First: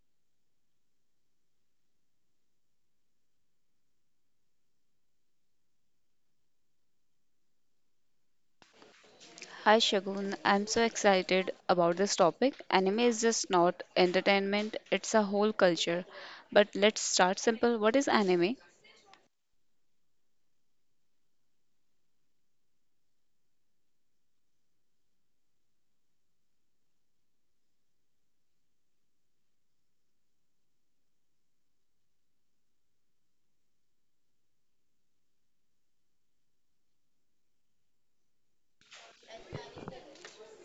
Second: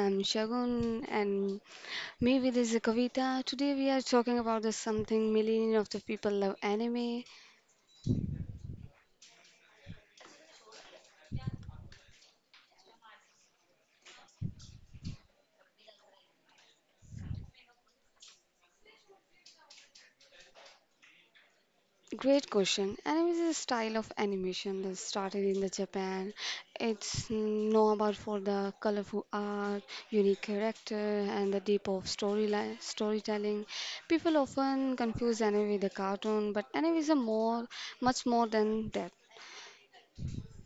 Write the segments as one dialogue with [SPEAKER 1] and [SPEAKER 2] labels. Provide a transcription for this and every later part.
[SPEAKER 1] I'm Shagun and me with is Kavita. Today we are talking about the something million of the people love anime.
[SPEAKER 2] Hi Shagun, I'm so excited about this topic. Anime is just not entertainment, it's a whole culture. But let's start simple. What is anime?
[SPEAKER 1] Great question. Anime is a style of animation that started in the Japan. It's known about for the colorful art, unique character, and the deep of storyline storytelling. People often confuse anime with the cartoon, but anime is much more than that.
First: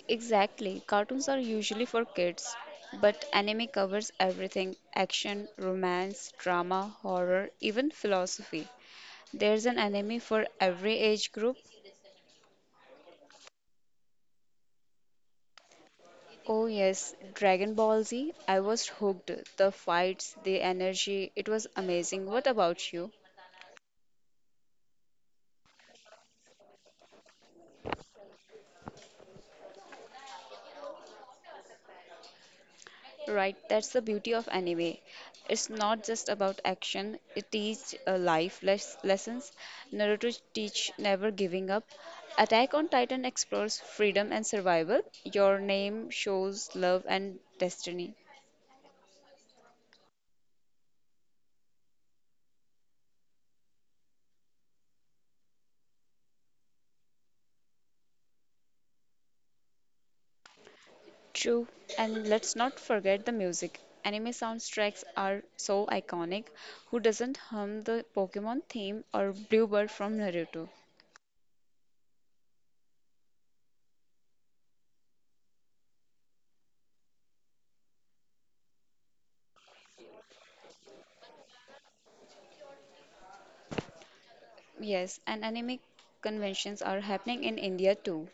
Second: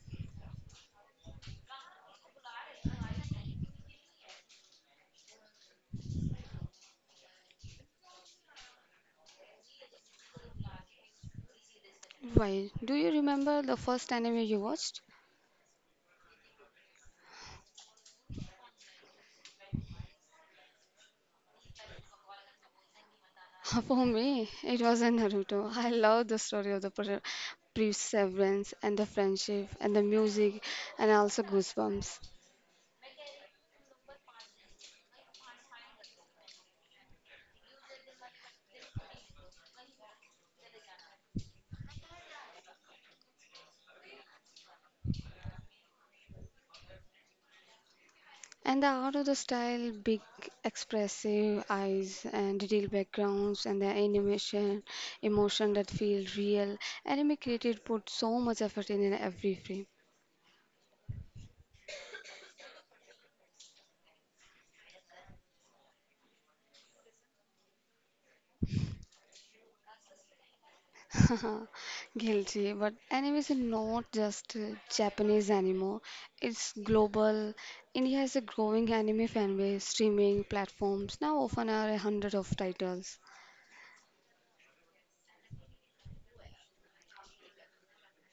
[SPEAKER 2] Exactly. Cartoons are usually for kids, but anime covers everything action, romance, drama, horror, even philosophy. There's an anime for every age group.
[SPEAKER 1] Why? Do you remember the first anime you watched?
[SPEAKER 2] Oh, yes, Dragon Ball Z. I was hooked. The fights, the energy, it was amazing. What about you?
[SPEAKER 1] For me, it was a Naruto. I love the story of the perseverance and the friendship and the music and also goosebumps.
[SPEAKER 2] Right, that's the beauty of anime. It's not just about action, it teaches life lessons. Naruto teach never giving up. Attack on Titan explores freedom and survival. Your name shows love and destiny.
[SPEAKER 1] And the art of the style, big expressive eyes and detailed backgrounds and the animation, emotion that feel real. Anime created put so much effort in every frame.
[SPEAKER 2] True, and let's not forget the music. Anime soundtracks are so iconic. Who doesn't hum the Pokemon theme or Bluebird from Naruto?
[SPEAKER 1] Guilty, but anime is not just Japanese anymore. It's global. India has a growing anime fan base. Streaming platforms now often are a hundred of titles.
[SPEAKER 2] Yes, and anime conventions are happening in India too.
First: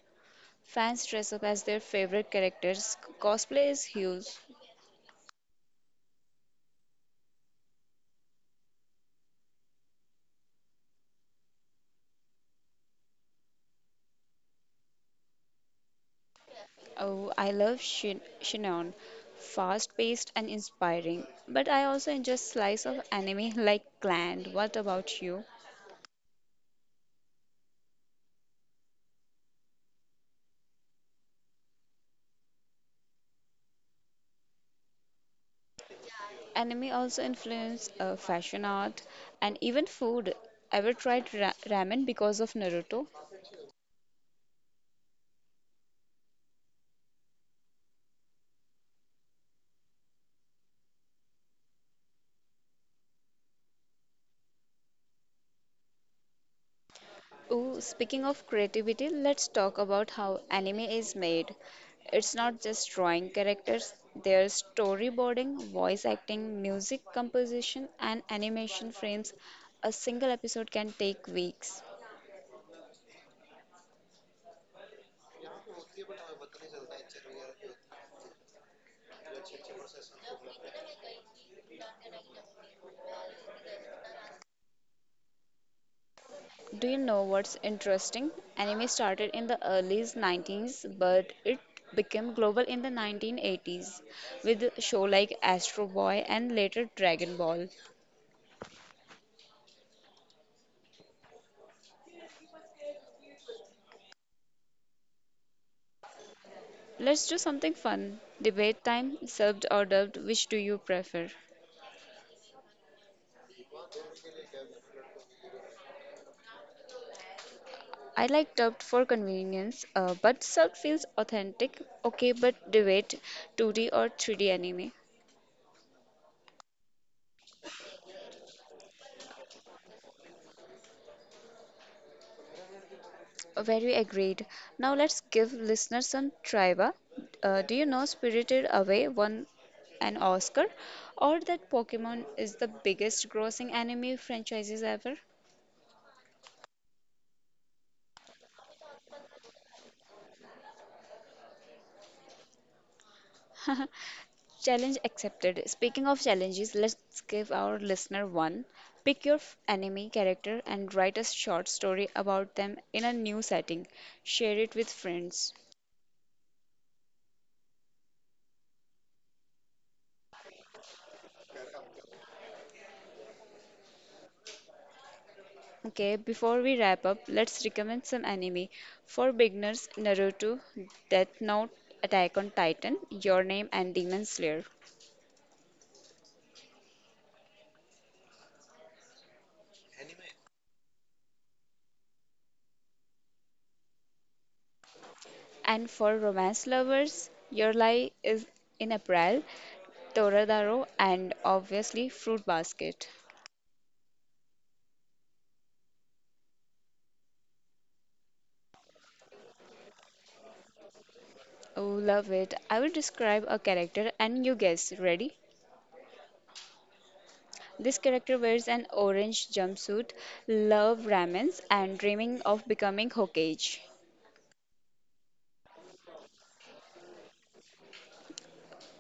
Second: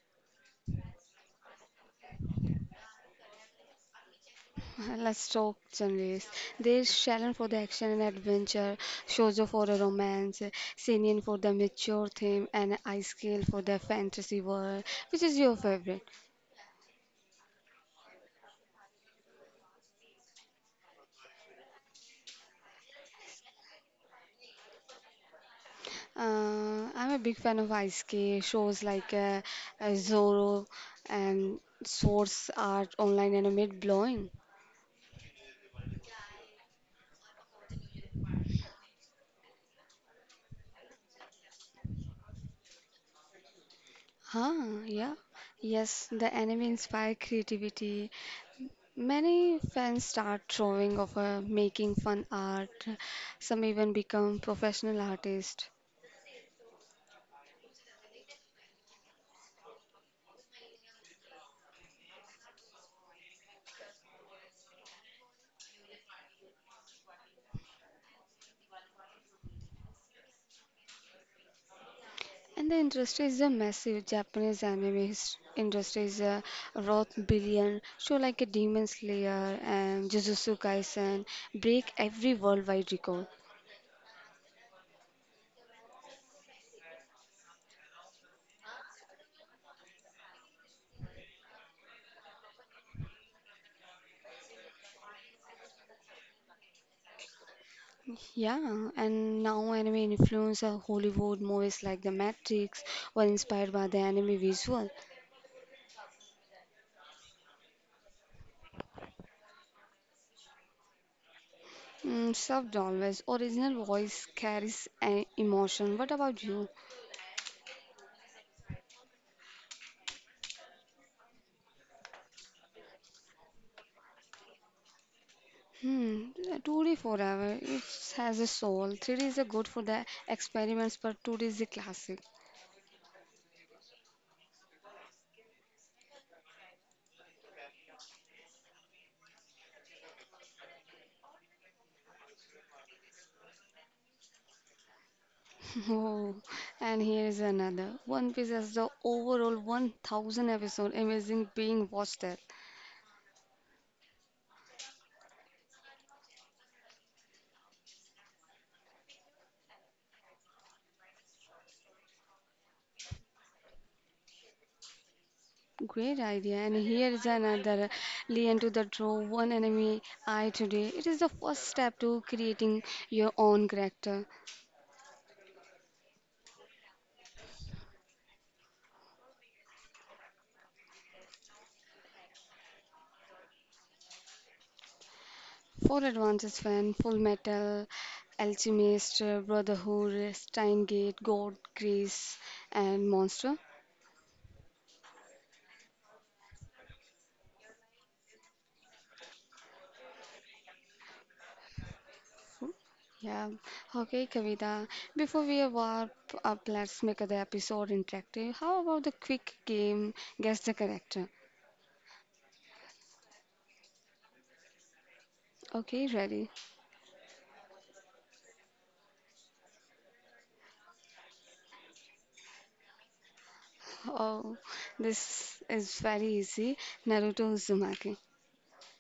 [SPEAKER 2] Fans dress up as their favorite characters. Cosplay is huge.
[SPEAKER 1] Let's talk genres. There's shonen for the action and adventure, shoujo for the romance, seinen for the mature theme, and ice scale for the fantasy world. Which is your favorite?
[SPEAKER 2] Oh, I love Shinon. Fast paced and inspiring. But I also enjoy slice of anime like Clan. What about you?
[SPEAKER 1] I'm a big fan of Ice K. Shows like Zorro and Swords Art Online and Mid Blowing.
[SPEAKER 2] Anime also influenced fashion art and even food. Ever tried ramen because of Naruto?
[SPEAKER 1] Huh, yeah. Yes, the anime inspire creativity. Many fans start drawing of making fun art. Some even become professional artists.
[SPEAKER 2] Ooh, speaking of creativity, let's talk about how anime is made. It's not just drawing characters, there's storyboarding, voice acting, music composition, and animation frames. A single episode can take weeks.
[SPEAKER 1] And the industry is a massive Japanese anime industry is a wrought billion show like a Demon Slayer and Jujutsu Kaisen break every worldwide record.
[SPEAKER 2] Do you know what's interesting? Anime started in the early 90s, but it became global in the 1980s with show like Astro Boy and later Dragon Ball.
[SPEAKER 1] Yeah, and now anime influence of Hollywood movies like The Matrix were inspired by the anime visual.
[SPEAKER 2] Let's do something fun. Debate time, served or dubbed, which do you prefer?
[SPEAKER 1] Mm, sub always original voice carries an emotion. What about you?
[SPEAKER 2] I like dubbed for convenience, but served feels authentic. Okay, but debate 2D or 3D anime.
[SPEAKER 1] Hmm, 2D forever. It has a soul. 3D is a good for the experiments, but 2D is a classic.
[SPEAKER 2] Very agreed. Now let's give listeners some trivia. Do you know Spirited Away won an Oscar, or that Pokemon is the biggest grossing anime franchises ever?
[SPEAKER 1] Oh, and here is another. One Piece has the overall 1,000 episode. Amazing being watched there.
[SPEAKER 2] Challenge accepted. Speaking of challenges, let's give our listener one. Pick your enemy character and write a short story about them in a new setting. Share it with friends.
[SPEAKER 1] Great idea. And here is another. Lean to the draw. One enemy eye today. It is the first step to creating your own character.
[SPEAKER 2] Okay, before we wrap up, let's recommend some anime. For beginners, Naruto, Death Note, Attack on Titan, Your Name, and Demon Slayer.
[SPEAKER 1] For advances fan, Full Metal, Alchemist, Brotherhood, Steingate, God, Grace, and Monster.
[SPEAKER 2] And for romance lovers, Your Lie is in April, Toradaro, and obviously Fruit Basket.
[SPEAKER 1] Yeah, okay, Kavita. Before we wrap up, let's make the episode interactive. How about the quick game, guess the character?
[SPEAKER 2] Oh, love it. I will describe a character and you guess. Ready?
[SPEAKER 1] Okay, ready?
[SPEAKER 2] This character wears an orange jumpsuit, love ramens, and dreaming of becoming Hokage.
[SPEAKER 1] Oh, this is very easy. Naruto Uzumaki.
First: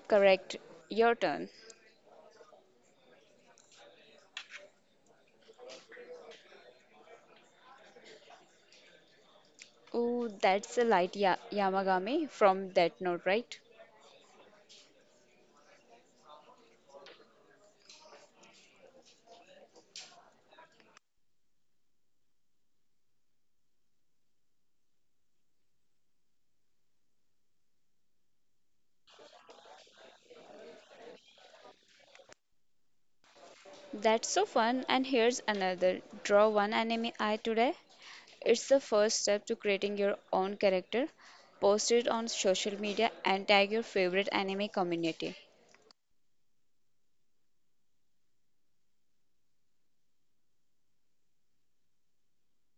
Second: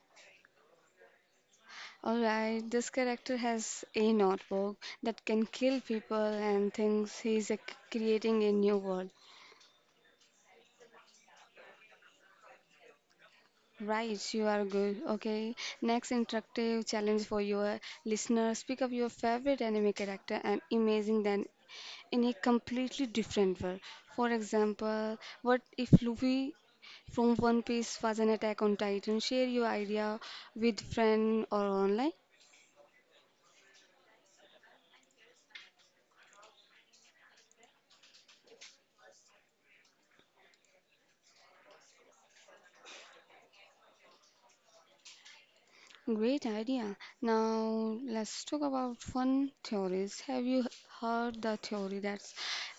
[SPEAKER 2] Correct. Your turn.
[SPEAKER 1] Alright, this character has a notebook that can kill people and thinks he's creating a new world.
[SPEAKER 2] Oh, that's a light ya Yamagami from that note, right?
[SPEAKER 1] Right, you are good. Okay, next interactive challenge for your listeners. Pick up your favorite anime character and imagine them in a completely different world. For example, what if Luffy from One Piece was an attack on Titan? Share your idea with friend or online.
[SPEAKER 2] That's so fun. And here's another. Draw one anime eye today. It's the first step to creating your own character. Post it on social media and tag your favorite anime community.
[SPEAKER 1] Great idea. Now let's talk about fun theories. Have you heard the theory that's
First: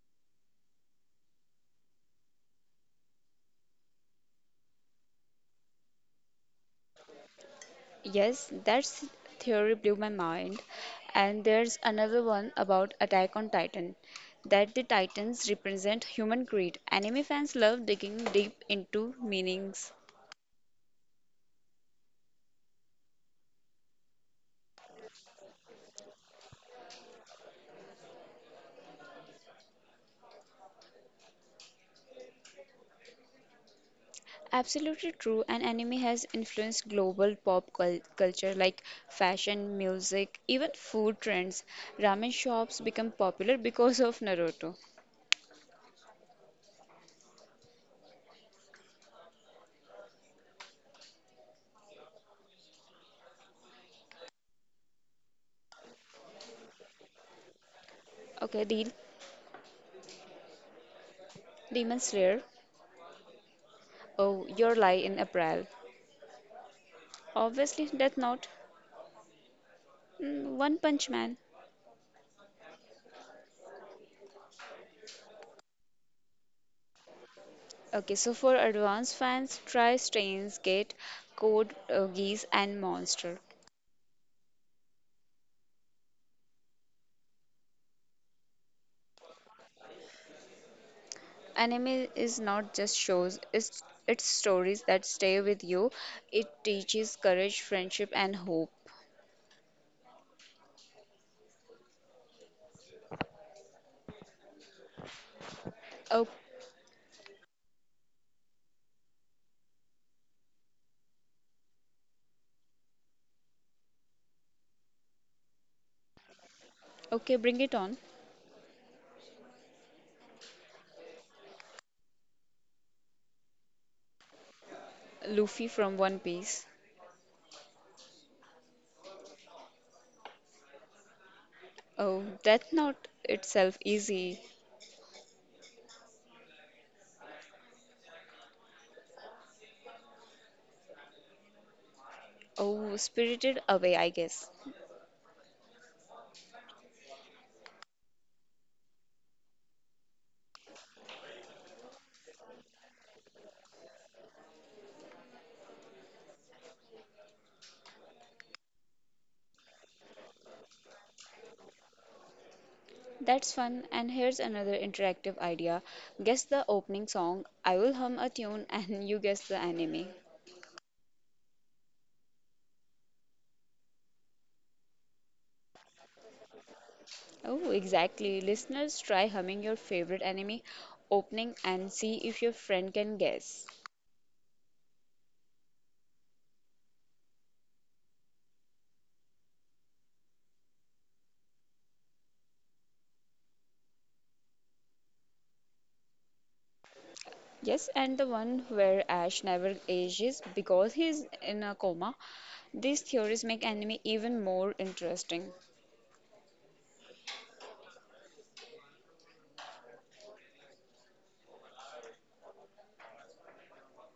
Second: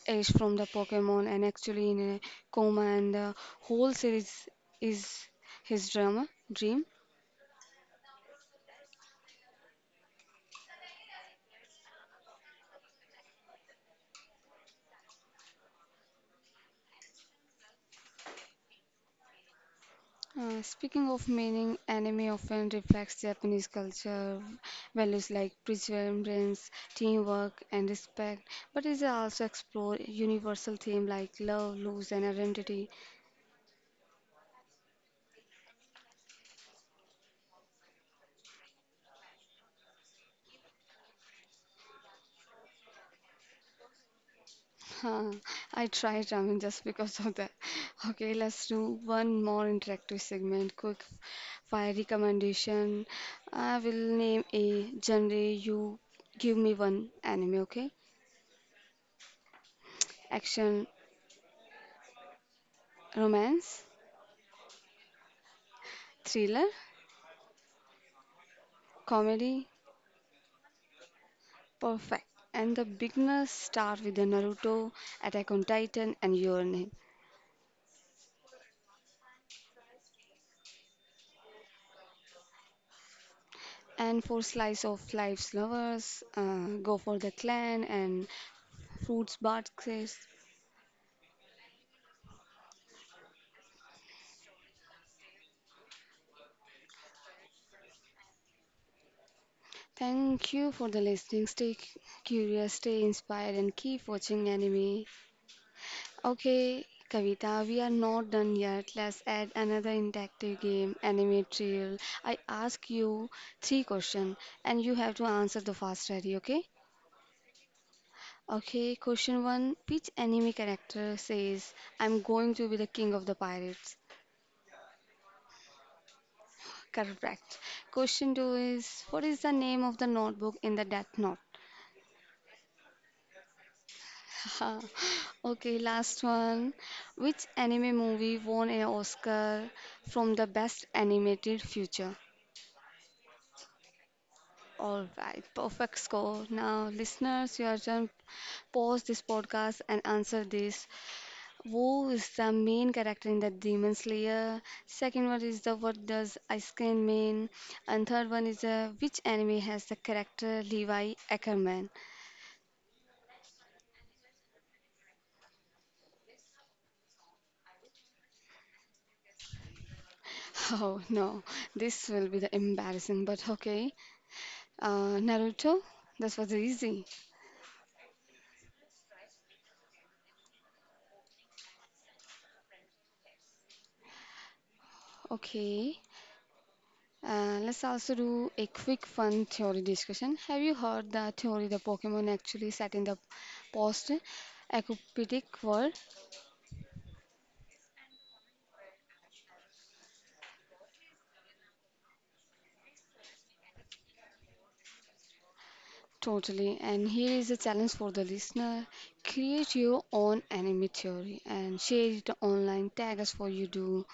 [SPEAKER 1] Ash from the Pokemon and actually in a coma and the whole series is his drama dream?
[SPEAKER 2] Yes, that's theory blew my mind. And there's another one about Attack on Titan, that the Titans represent human greed. Anime fans love digging deep into meanings.
[SPEAKER 1] Speaking of meaning, anime often reflects Japanese culture, values like perseverance, teamwork, and respect, but it also explores universal themes like love, loss, and identity.
[SPEAKER 2] Absolutely true, and anime has influenced global pop culture like fashion, music, even food trends. Ramen shops become popular because of Naruto.
[SPEAKER 1] Huh, I tried ramen just because of that. Okay, let's do one more interactive segment. Quick fire recommendation. I will name a genre. You give me one anime, okay?
[SPEAKER 2] Okay, deal.
[SPEAKER 1] Action,
[SPEAKER 2] Demon Slayer.
[SPEAKER 1] romance,
[SPEAKER 2] Oh, your lie in April.
[SPEAKER 1] thriller,
[SPEAKER 2] Obviously, Death Note.
[SPEAKER 1] comedy,
[SPEAKER 2] Mm, One Punch Man.
[SPEAKER 1] perfect. And the beginners start with the Naruto, Attack on Titan, and Your Name.
[SPEAKER 2] Okay, so for advanced fans, try Steins Gate, Code Geass, and Monster.
[SPEAKER 1] And for slice of life's lovers, go for the clan and fruits baskets.
[SPEAKER 2] Anime is not just shows; it's stories that stay with you. It teaches courage, friendship, and hope.
[SPEAKER 1] Thank you for the listening. Stay curious, stay inspired, and keep watching anime.
[SPEAKER 2] Oh,
[SPEAKER 1] Okay, Kavita, we are not done yet. Let's add another interactive game, anime trial. I ask you three questions, and you have to answer the fast ready. Okay?
[SPEAKER 2] okay, bring it on,
[SPEAKER 1] Okay, question one. Which anime character says, I'm going to be the king of the pirates?
[SPEAKER 2] Luffy from One Piece.
[SPEAKER 1] Correct. Question two is, what is the name of the notebook in the Death Note?
[SPEAKER 2] Oh, that's not itself easy.
[SPEAKER 1] Okay, last one. Which anime movie won an Oscar from the best animated feature?
[SPEAKER 2] Oh, Spirited Away, I guess.
[SPEAKER 1] All right, perfect score. Now, listeners, your turn. Pause this podcast and answer this. Wo is the main character in the Demon Slayer. Second one is the what does Ice Cream mean? And third one is which anime has the character Levi Ackerman?
[SPEAKER 2] That's fun, and here's another interactive idea. Guess the opening song, I will hum a tune, and you guess the anime.
[SPEAKER 1] Oh no, this will be the embarrassing. But okay, Naruto. This was easy.
[SPEAKER 2] Oh, exactly. Listeners, try humming your favorite anime opening and see if your friend can guess.
[SPEAKER 1] Okay, let's also do a quick fun theory discussion. Have you heard the theory the Pokemon actually set in the post apocalyptic world?
[SPEAKER 2] Yes, and the one where Ash never ages because he's in a coma. These theories make anime even more interesting.
[SPEAKER 1] Totally. And here is a challenge for the listener. Create your own anime theory and share it online. Tag us for you do.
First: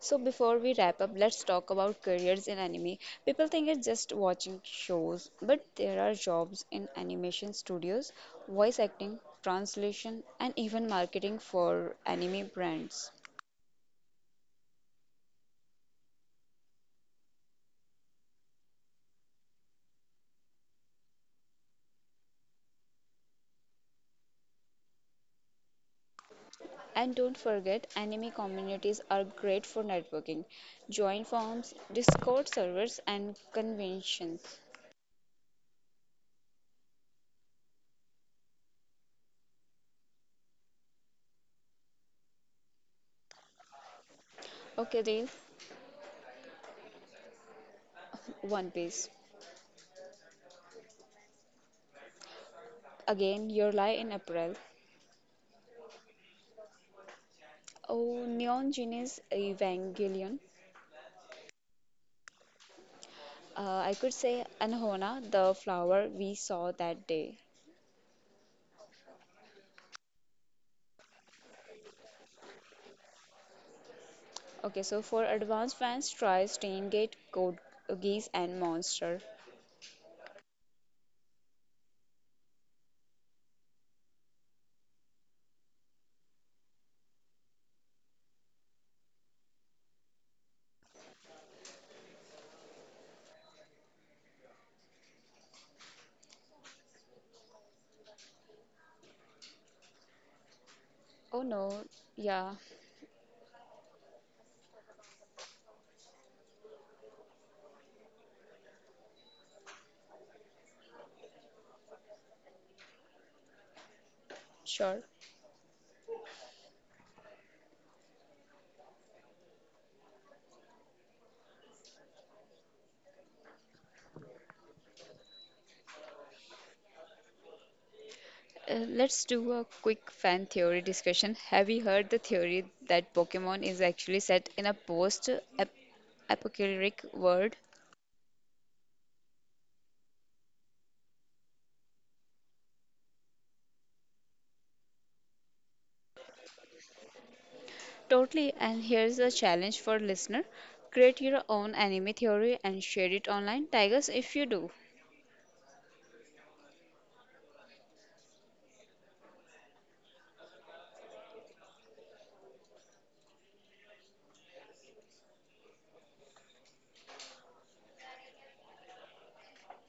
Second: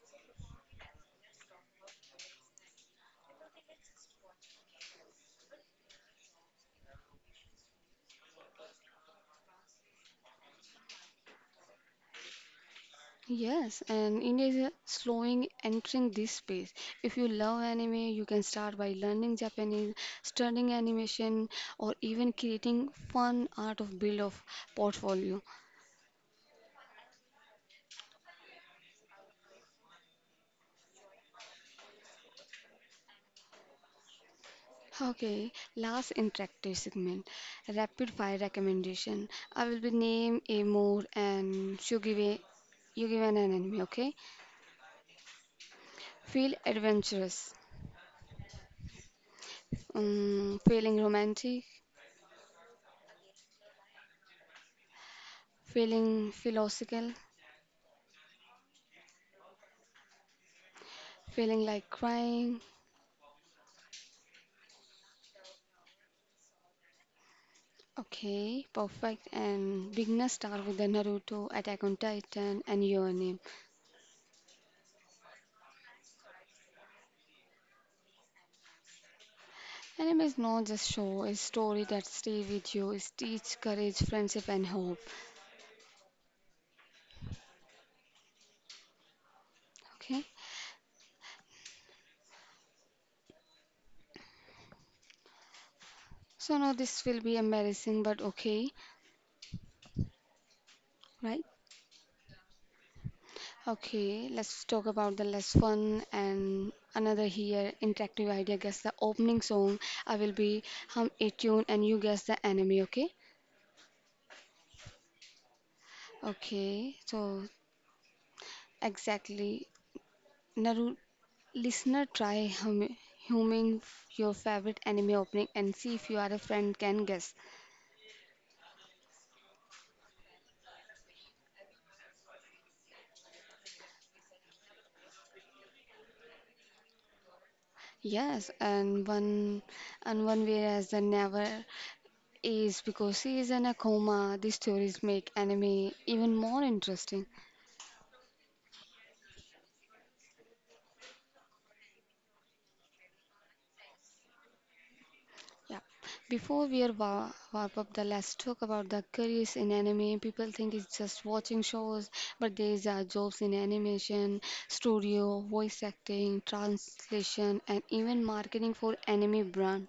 [SPEAKER 2] So, before we wrap up, let's talk about careers in anime. People think it's just watching shows, but there are jobs in animation studios, voice acting, translation, and even marketing for anime brands.
[SPEAKER 1] Yes, and India is slowing entering this space. If you love anime, you can start by learning Japanese, studying animation, or even creating fun art of build of portfolio.
[SPEAKER 2] And don't forget, anime communities are great for networking. Join forums, Discord servers, and conventions.
[SPEAKER 1] Okay, last interactive segment, rapid fire recommendation. I will be name a more and you give an enemy. Okay,
[SPEAKER 2] Okay, Dil,
[SPEAKER 1] feel adventurous,
[SPEAKER 2] One Piece.
[SPEAKER 1] feeling romantic,
[SPEAKER 2] Again, your lie in April.
[SPEAKER 1] feeling philosophical,
[SPEAKER 2] Oh, Neon Genesis Evangelion.
[SPEAKER 1] feeling like crying.
[SPEAKER 2] I could say Anhona, the flower we saw that day.
[SPEAKER 1] Okay, perfect. And beginner start with the Naruto, Attack on Titan, and Your Name.
[SPEAKER 2] Okay, so for advanced fans, try Stain Gate, Code Geass, and Monster.
[SPEAKER 1] Anime is not just show, it's story that stay with you, it teach courage, friendship, and hope. Okay. So now this will be embarrassing, but okay,
[SPEAKER 2] Oh
[SPEAKER 1] right?
[SPEAKER 2] no, yeah,
[SPEAKER 1] Okay, let's talk about the less fun and another here interactive idea. Guess the opening song. I will be hum a tune and you guess the anime. Okay?
[SPEAKER 2] sure.
[SPEAKER 1] Okay. So exactly, Naru listener, try humming your favorite anime opening and see if you are a friend can guess.
[SPEAKER 2] Let's do a quick fan theory discussion. Have you heard the theory that Pokemon is actually set in a post ap- apocalyptic world?
[SPEAKER 1] Yes, and one way as the never is because he is in a coma, these stories make anime even more interesting.
[SPEAKER 2] Totally. And here's a challenge for listener. Create your own anime theory and share it online. Tigers if you do.
[SPEAKER 1] Yeah. Before we are wrap up the let's talk about the careers in anime. People think it's just watching shows, but there's are jobs in animation, studio, voice acting, translation, and even marketing for anime brand.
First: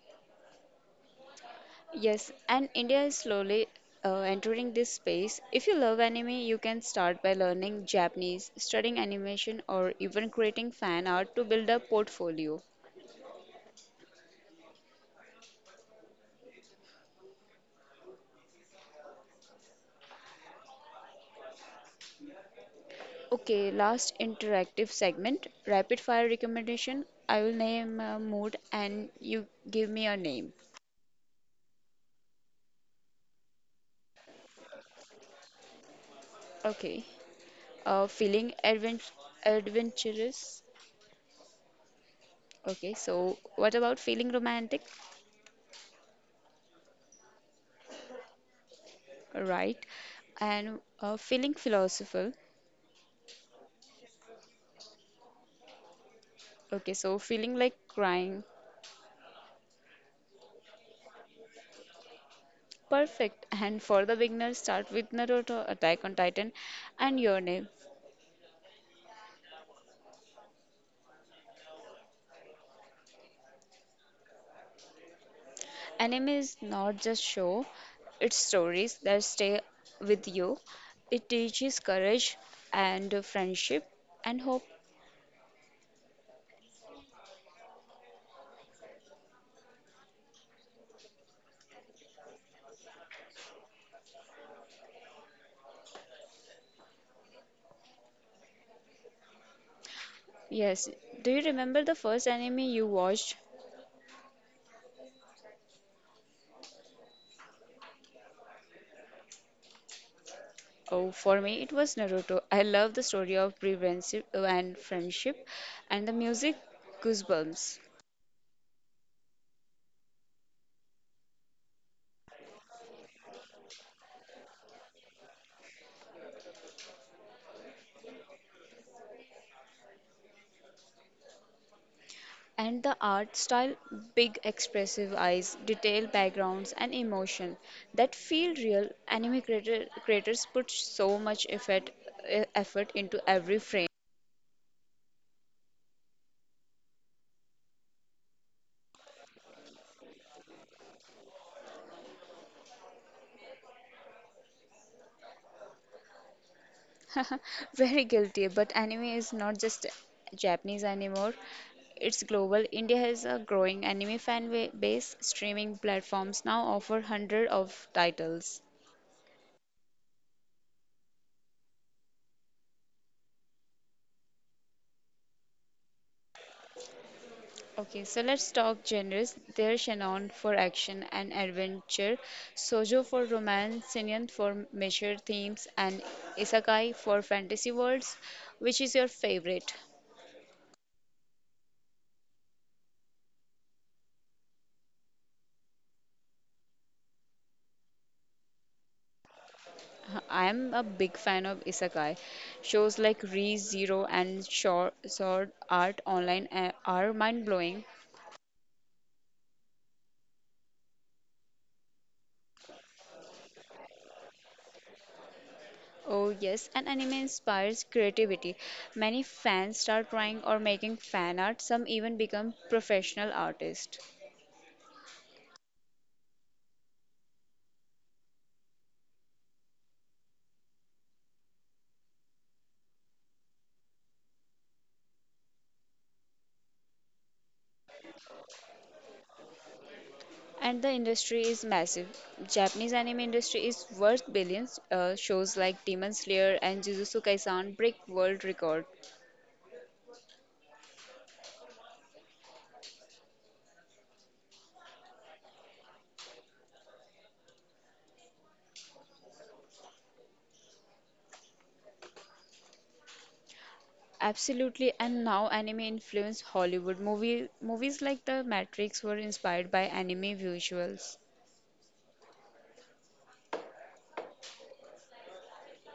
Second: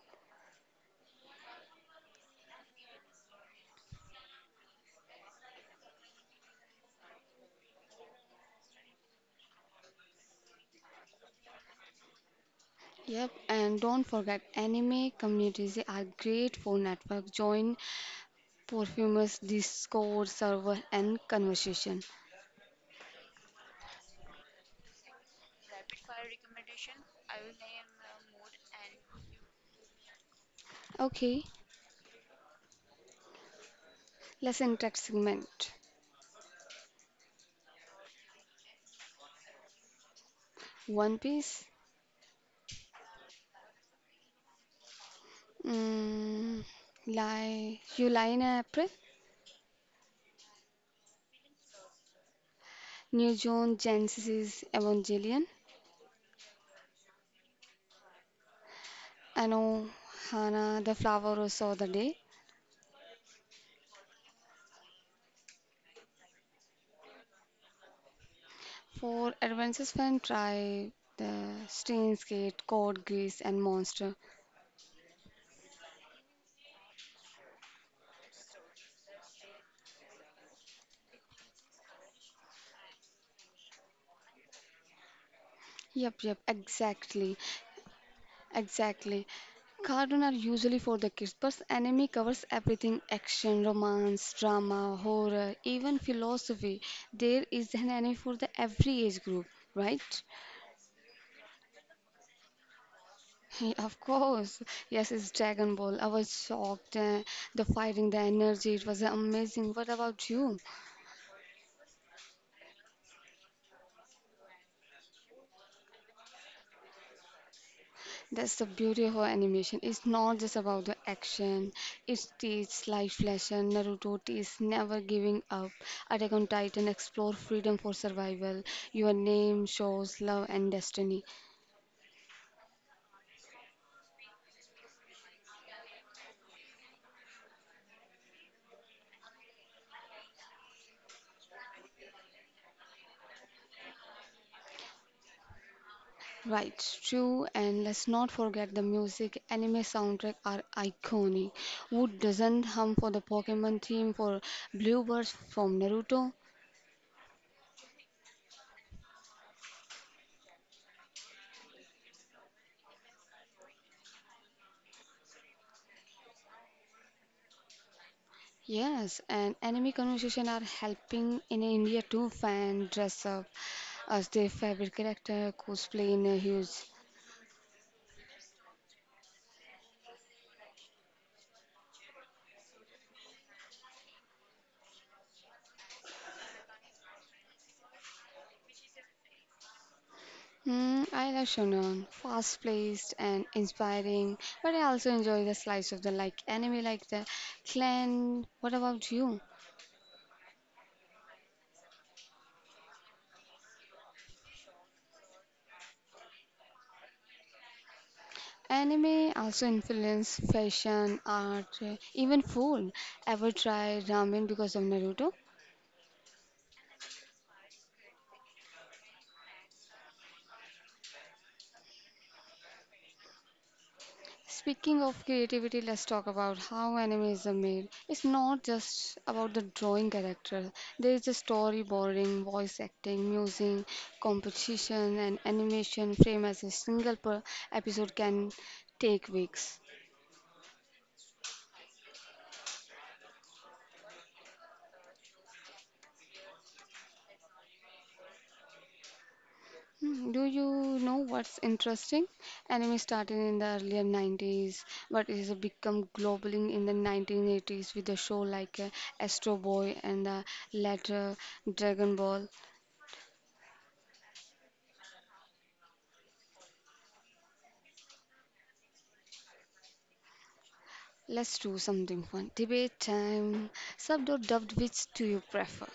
[SPEAKER 2] Yes, and India is slowly entering this space. If you love anime, you can start by learning Japanese, studying animation, or even creating fan art to build a portfolio.
[SPEAKER 1] Yep, and don't forget anime communities are great for network join perfumers, Discord server and conversation.
[SPEAKER 2] Okay, last interactive segment, rapid fire recommendation. I will name a mood and you give me a name.
[SPEAKER 1] Okay, Lesson Tech segment.
[SPEAKER 2] Okay. Feeling adventurous.
[SPEAKER 1] One Piece.
[SPEAKER 2] Okay, so what about feeling romantic?
[SPEAKER 1] Mm, you lie in April.
[SPEAKER 2] Right. And feeling philosophical.
[SPEAKER 1] New Joan Genesis Evangelion.
[SPEAKER 2] Okay, so feeling like crying.
[SPEAKER 1] Ano Hana, the flower who saw the day.
[SPEAKER 2] Perfect. And for the beginners, start with Naruto, Attack on Titan, and your name.
[SPEAKER 1] For adventures fan, try the Steins Gate, Code Grease, and Monster.
[SPEAKER 2] Anime is not just show, it's stories that stay with you. It teaches courage and friendship and hope.
[SPEAKER 1] Yep, yep, exactly. Exactly. Cartoons are usually for the kids, but anime covers everything action, romance, drama, horror, even philosophy. There is an anime for the every age group, right?
[SPEAKER 2] Yes. Do you remember the first anime you watched?
[SPEAKER 1] Of course. Yes, it's Dragon Ball. I was shocked. The fighting, the energy, it was amazing. What about you?
[SPEAKER 2] Oh, for me, it was Naruto. I love the story of brave and friendship and the music goosebumps.
[SPEAKER 1] That's the beauty of her animation. It's not just about the action. It teaches life lesson. Naruto teaches never giving up. Attack on Titan explore freedom for survival. Your name shows love and destiny.
[SPEAKER 2] And the art style big expressive eyes, detailed backgrounds, and emotion that feel real. Creators put so much effort, effort into every frame.
[SPEAKER 1] Right, true. And let's not forget the music. Anime soundtrack are iconic. Who doesn't hum for the Pokemon theme for Bluebirds from Naruto?
[SPEAKER 2] Very guilty, but anime is not just Japanese anymore. It's global. India has a growing anime base. Streaming platforms now offer hundred of titles.
[SPEAKER 1] Yes, and anime conversation are helping in India too. Fan dress up as their favorite character, cosplay in a huge.
[SPEAKER 2] Okay, so let's talk genres. There's Shannon for action and adventure, Sojo for romance, Sinin for mature themes, and Isekai for fantasy worlds. Which is your favorite?
[SPEAKER 1] Hmm, I love shonen, fast-paced and inspiring, but I also enjoy the slice of the like anime, like the clan. What about you?
[SPEAKER 2] I'm a big fan of Isekai. Shows like Re Zero and Sword Art Online are mind blowing.
[SPEAKER 1] Anime also influence fashion, art, even food. Ever try ramen because of Naruto?
[SPEAKER 2] Oh, yes, and anime inspires creativity. Many fans start drawing or making fan art, some even become professional artists.
[SPEAKER 1] Speaking of creativity, let's talk about how animes are made. It's not just about the drawing character. There is the storyboarding, voice acting, music, composition, and animation frame as a single per episode can take weeks.
[SPEAKER 2] And the industry is massive. Japanese anime industry is worth billions. Shows like Demon Slayer and Jujutsu Kaisen break world record.
[SPEAKER 1] Hmm, do you know what's interesting? Anime started in the earlier 90s, but it has become global in the 1980s with a show like Astro Boy and the later Dragon Ball.
[SPEAKER 2] Absolutely, and now anime influenced Hollywood movie. Movies like The Matrix were inspired by anime visuals.
[SPEAKER 1] Let's do something fun. Debate time. Subbed or dubbed, which do you prefer?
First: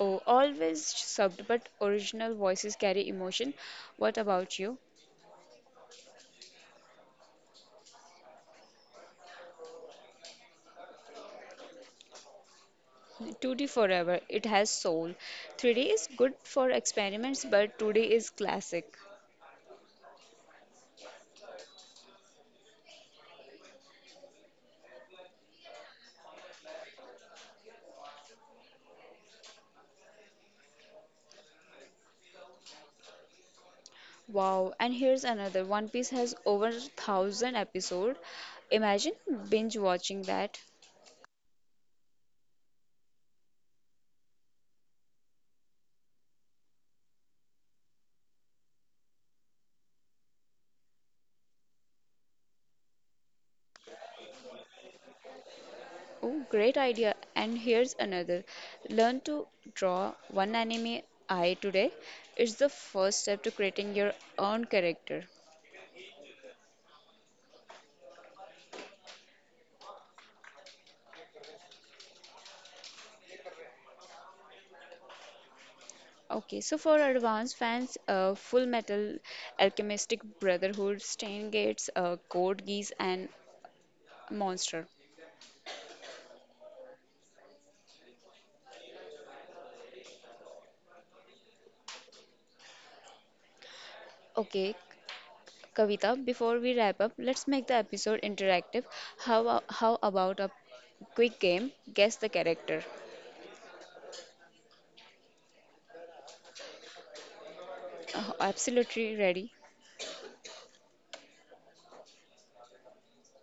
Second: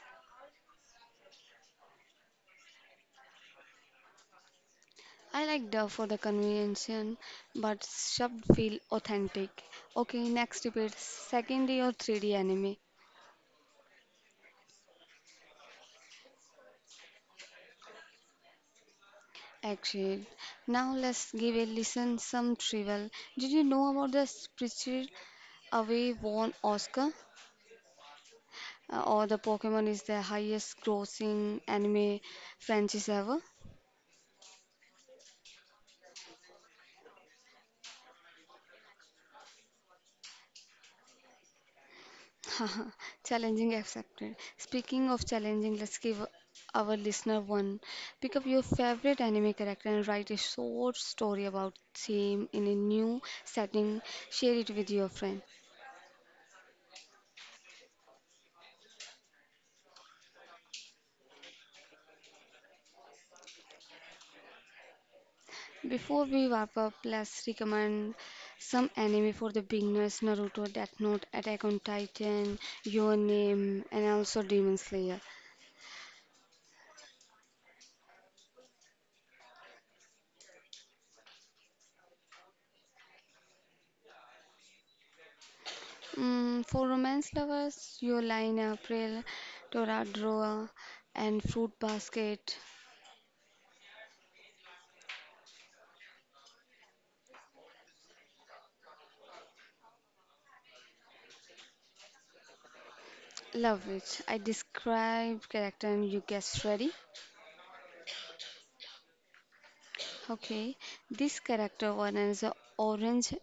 [SPEAKER 2] Oh, always subbed, but original voices carry emotion. What about you?
[SPEAKER 1] I like dub for the convention, but subbed feel authentic. Okay, next debate. Second D or 3D anime?
[SPEAKER 2] 2D forever. It has soul. 3D is good for experiments, but 2D is classic.
[SPEAKER 1] Actually, now let's give a listen some trivial. Did you know about the spiritual away won Oscar? Or the Pokemon is the highest grossing anime franchise ever?
[SPEAKER 2] Wow, and here's another. One Piece has over 1000 episode. Imagine binge watching that.
[SPEAKER 1] Challenging accepted. Speaking of challenging, let's give our listener one. Pick up your favorite anime character and write a short story about him in a new setting. Share it with your friend.
[SPEAKER 2] Oh, great idea. And here's another. Learn to draw one anime eye today. It's the first step to creating your own character.
[SPEAKER 1] Before we wrap up, let's recommend some anime for the beginners: Naruto, Death Note, Attack on Titan, Your Name, and also Demon Slayer.
[SPEAKER 2] Okay, so for advanced fans, Full Metal Alchemistic Brotherhood, Stain Gates, Code Geass and Monster.
[SPEAKER 1] Mm, for romance lovers, Your Line, April, Toradora, and Fruit Basket.
[SPEAKER 2] Okay, Kavita, before we wrap up, let's make the episode interactive. How about a quick game? Guess the character.
[SPEAKER 1] Love it. I describe character and you guess ready.
[SPEAKER 2] Oh, absolutely ready.
[SPEAKER 1] Okay, this character one is a orange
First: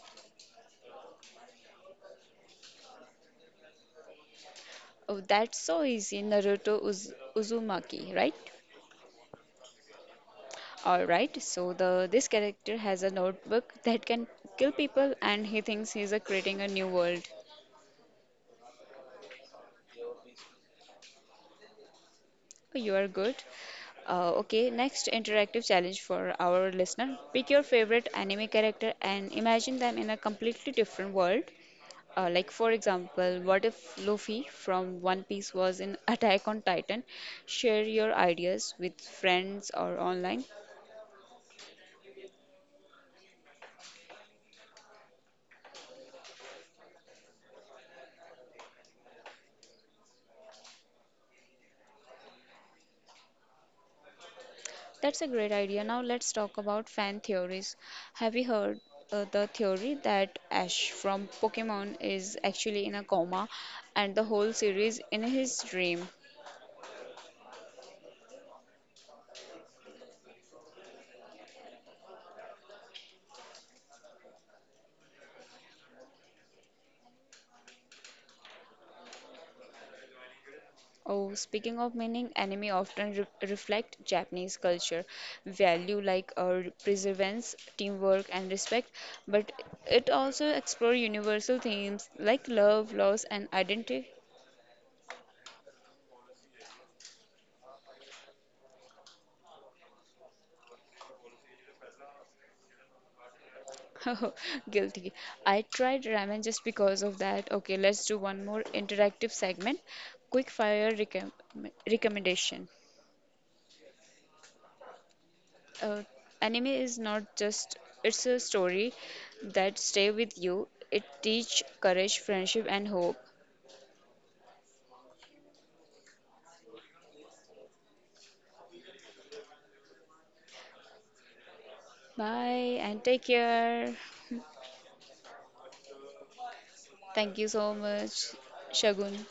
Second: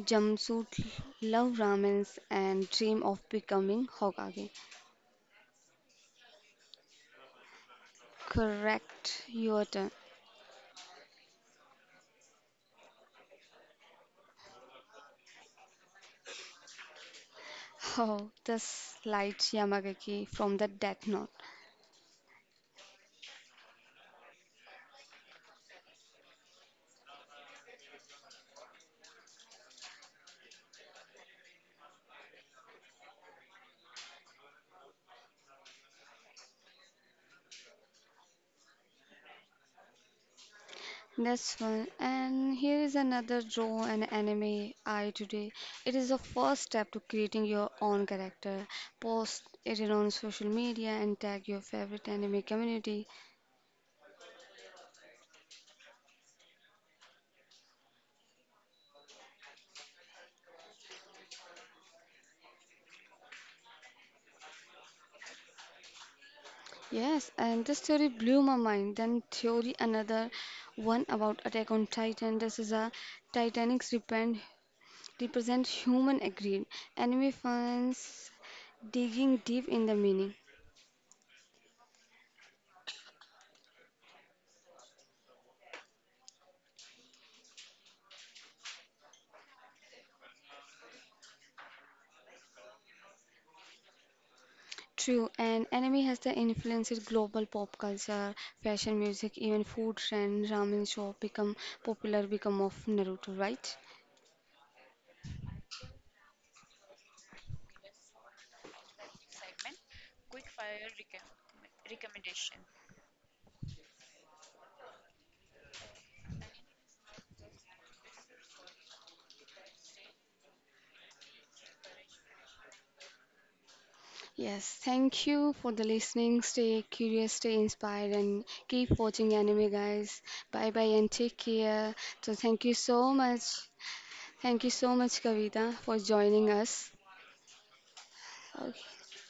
[SPEAKER 1] jumpsuit, love ramens and dream of becoming Hokage.
[SPEAKER 2] Oh, that's so easy. Naruto Uzumaki, right?
[SPEAKER 1] Correct, your turn.
[SPEAKER 2] All right. So the this character has a notebook that can kill people, and he thinks he's creating a new world.
[SPEAKER 1] Oh, the slight Yamagaki from the Death Note.
[SPEAKER 2] Oh, You are good. Okay, next interactive challenge for our listener. Pick your favorite anime character and imagine them in a completely different world. Like for example, what if Luffy from One Piece was in Attack on Titan? Share your ideas with friends or online.
[SPEAKER 1] That's fun. And here is another draw an anime I today. It is the first step to creating your own character. Post it on social media and tag your favorite anime community.
[SPEAKER 2] That's a great idea. Now let's talk about fan theories. Have you heard the theory that Ash from Pokemon is actually in a coma and the whole series in his dream?
[SPEAKER 1] Yes, and this theory blew my mind. Then theory another one about Attack on Titan. This is a Titanics repent represent human agreed. Anime fans digging deep in the meaning.
[SPEAKER 2] Oh, speaking of meaning, anime often re reflect Japanese culture, value like perseverance, teamwork, and respect, but it also explore universal themes like love, loss, and identity.
[SPEAKER 1] True, and anime has the influence in global pop culture, fashion, music, even food trend, ramen shop become popular become of Naruto, right?
[SPEAKER 2] Guilty. I tried ramen just because of that. Okay, let's do one more interactive segment. Quick fire recommendation. Uh, anime is not just it's a story that stay with you. It teach courage, friendship, and hope.
[SPEAKER 1] Yes, thank you for the listening. Stay curious, stay inspired, and keep watching anime, guys. Bye bye and take care. So thank you
[SPEAKER 2] Bye and
[SPEAKER 1] so
[SPEAKER 2] take
[SPEAKER 1] much,
[SPEAKER 2] care.
[SPEAKER 1] thank you so much, Kavita, for joining us.
[SPEAKER 2] Thank you so much,
[SPEAKER 1] Okay.
[SPEAKER 2] Shagun.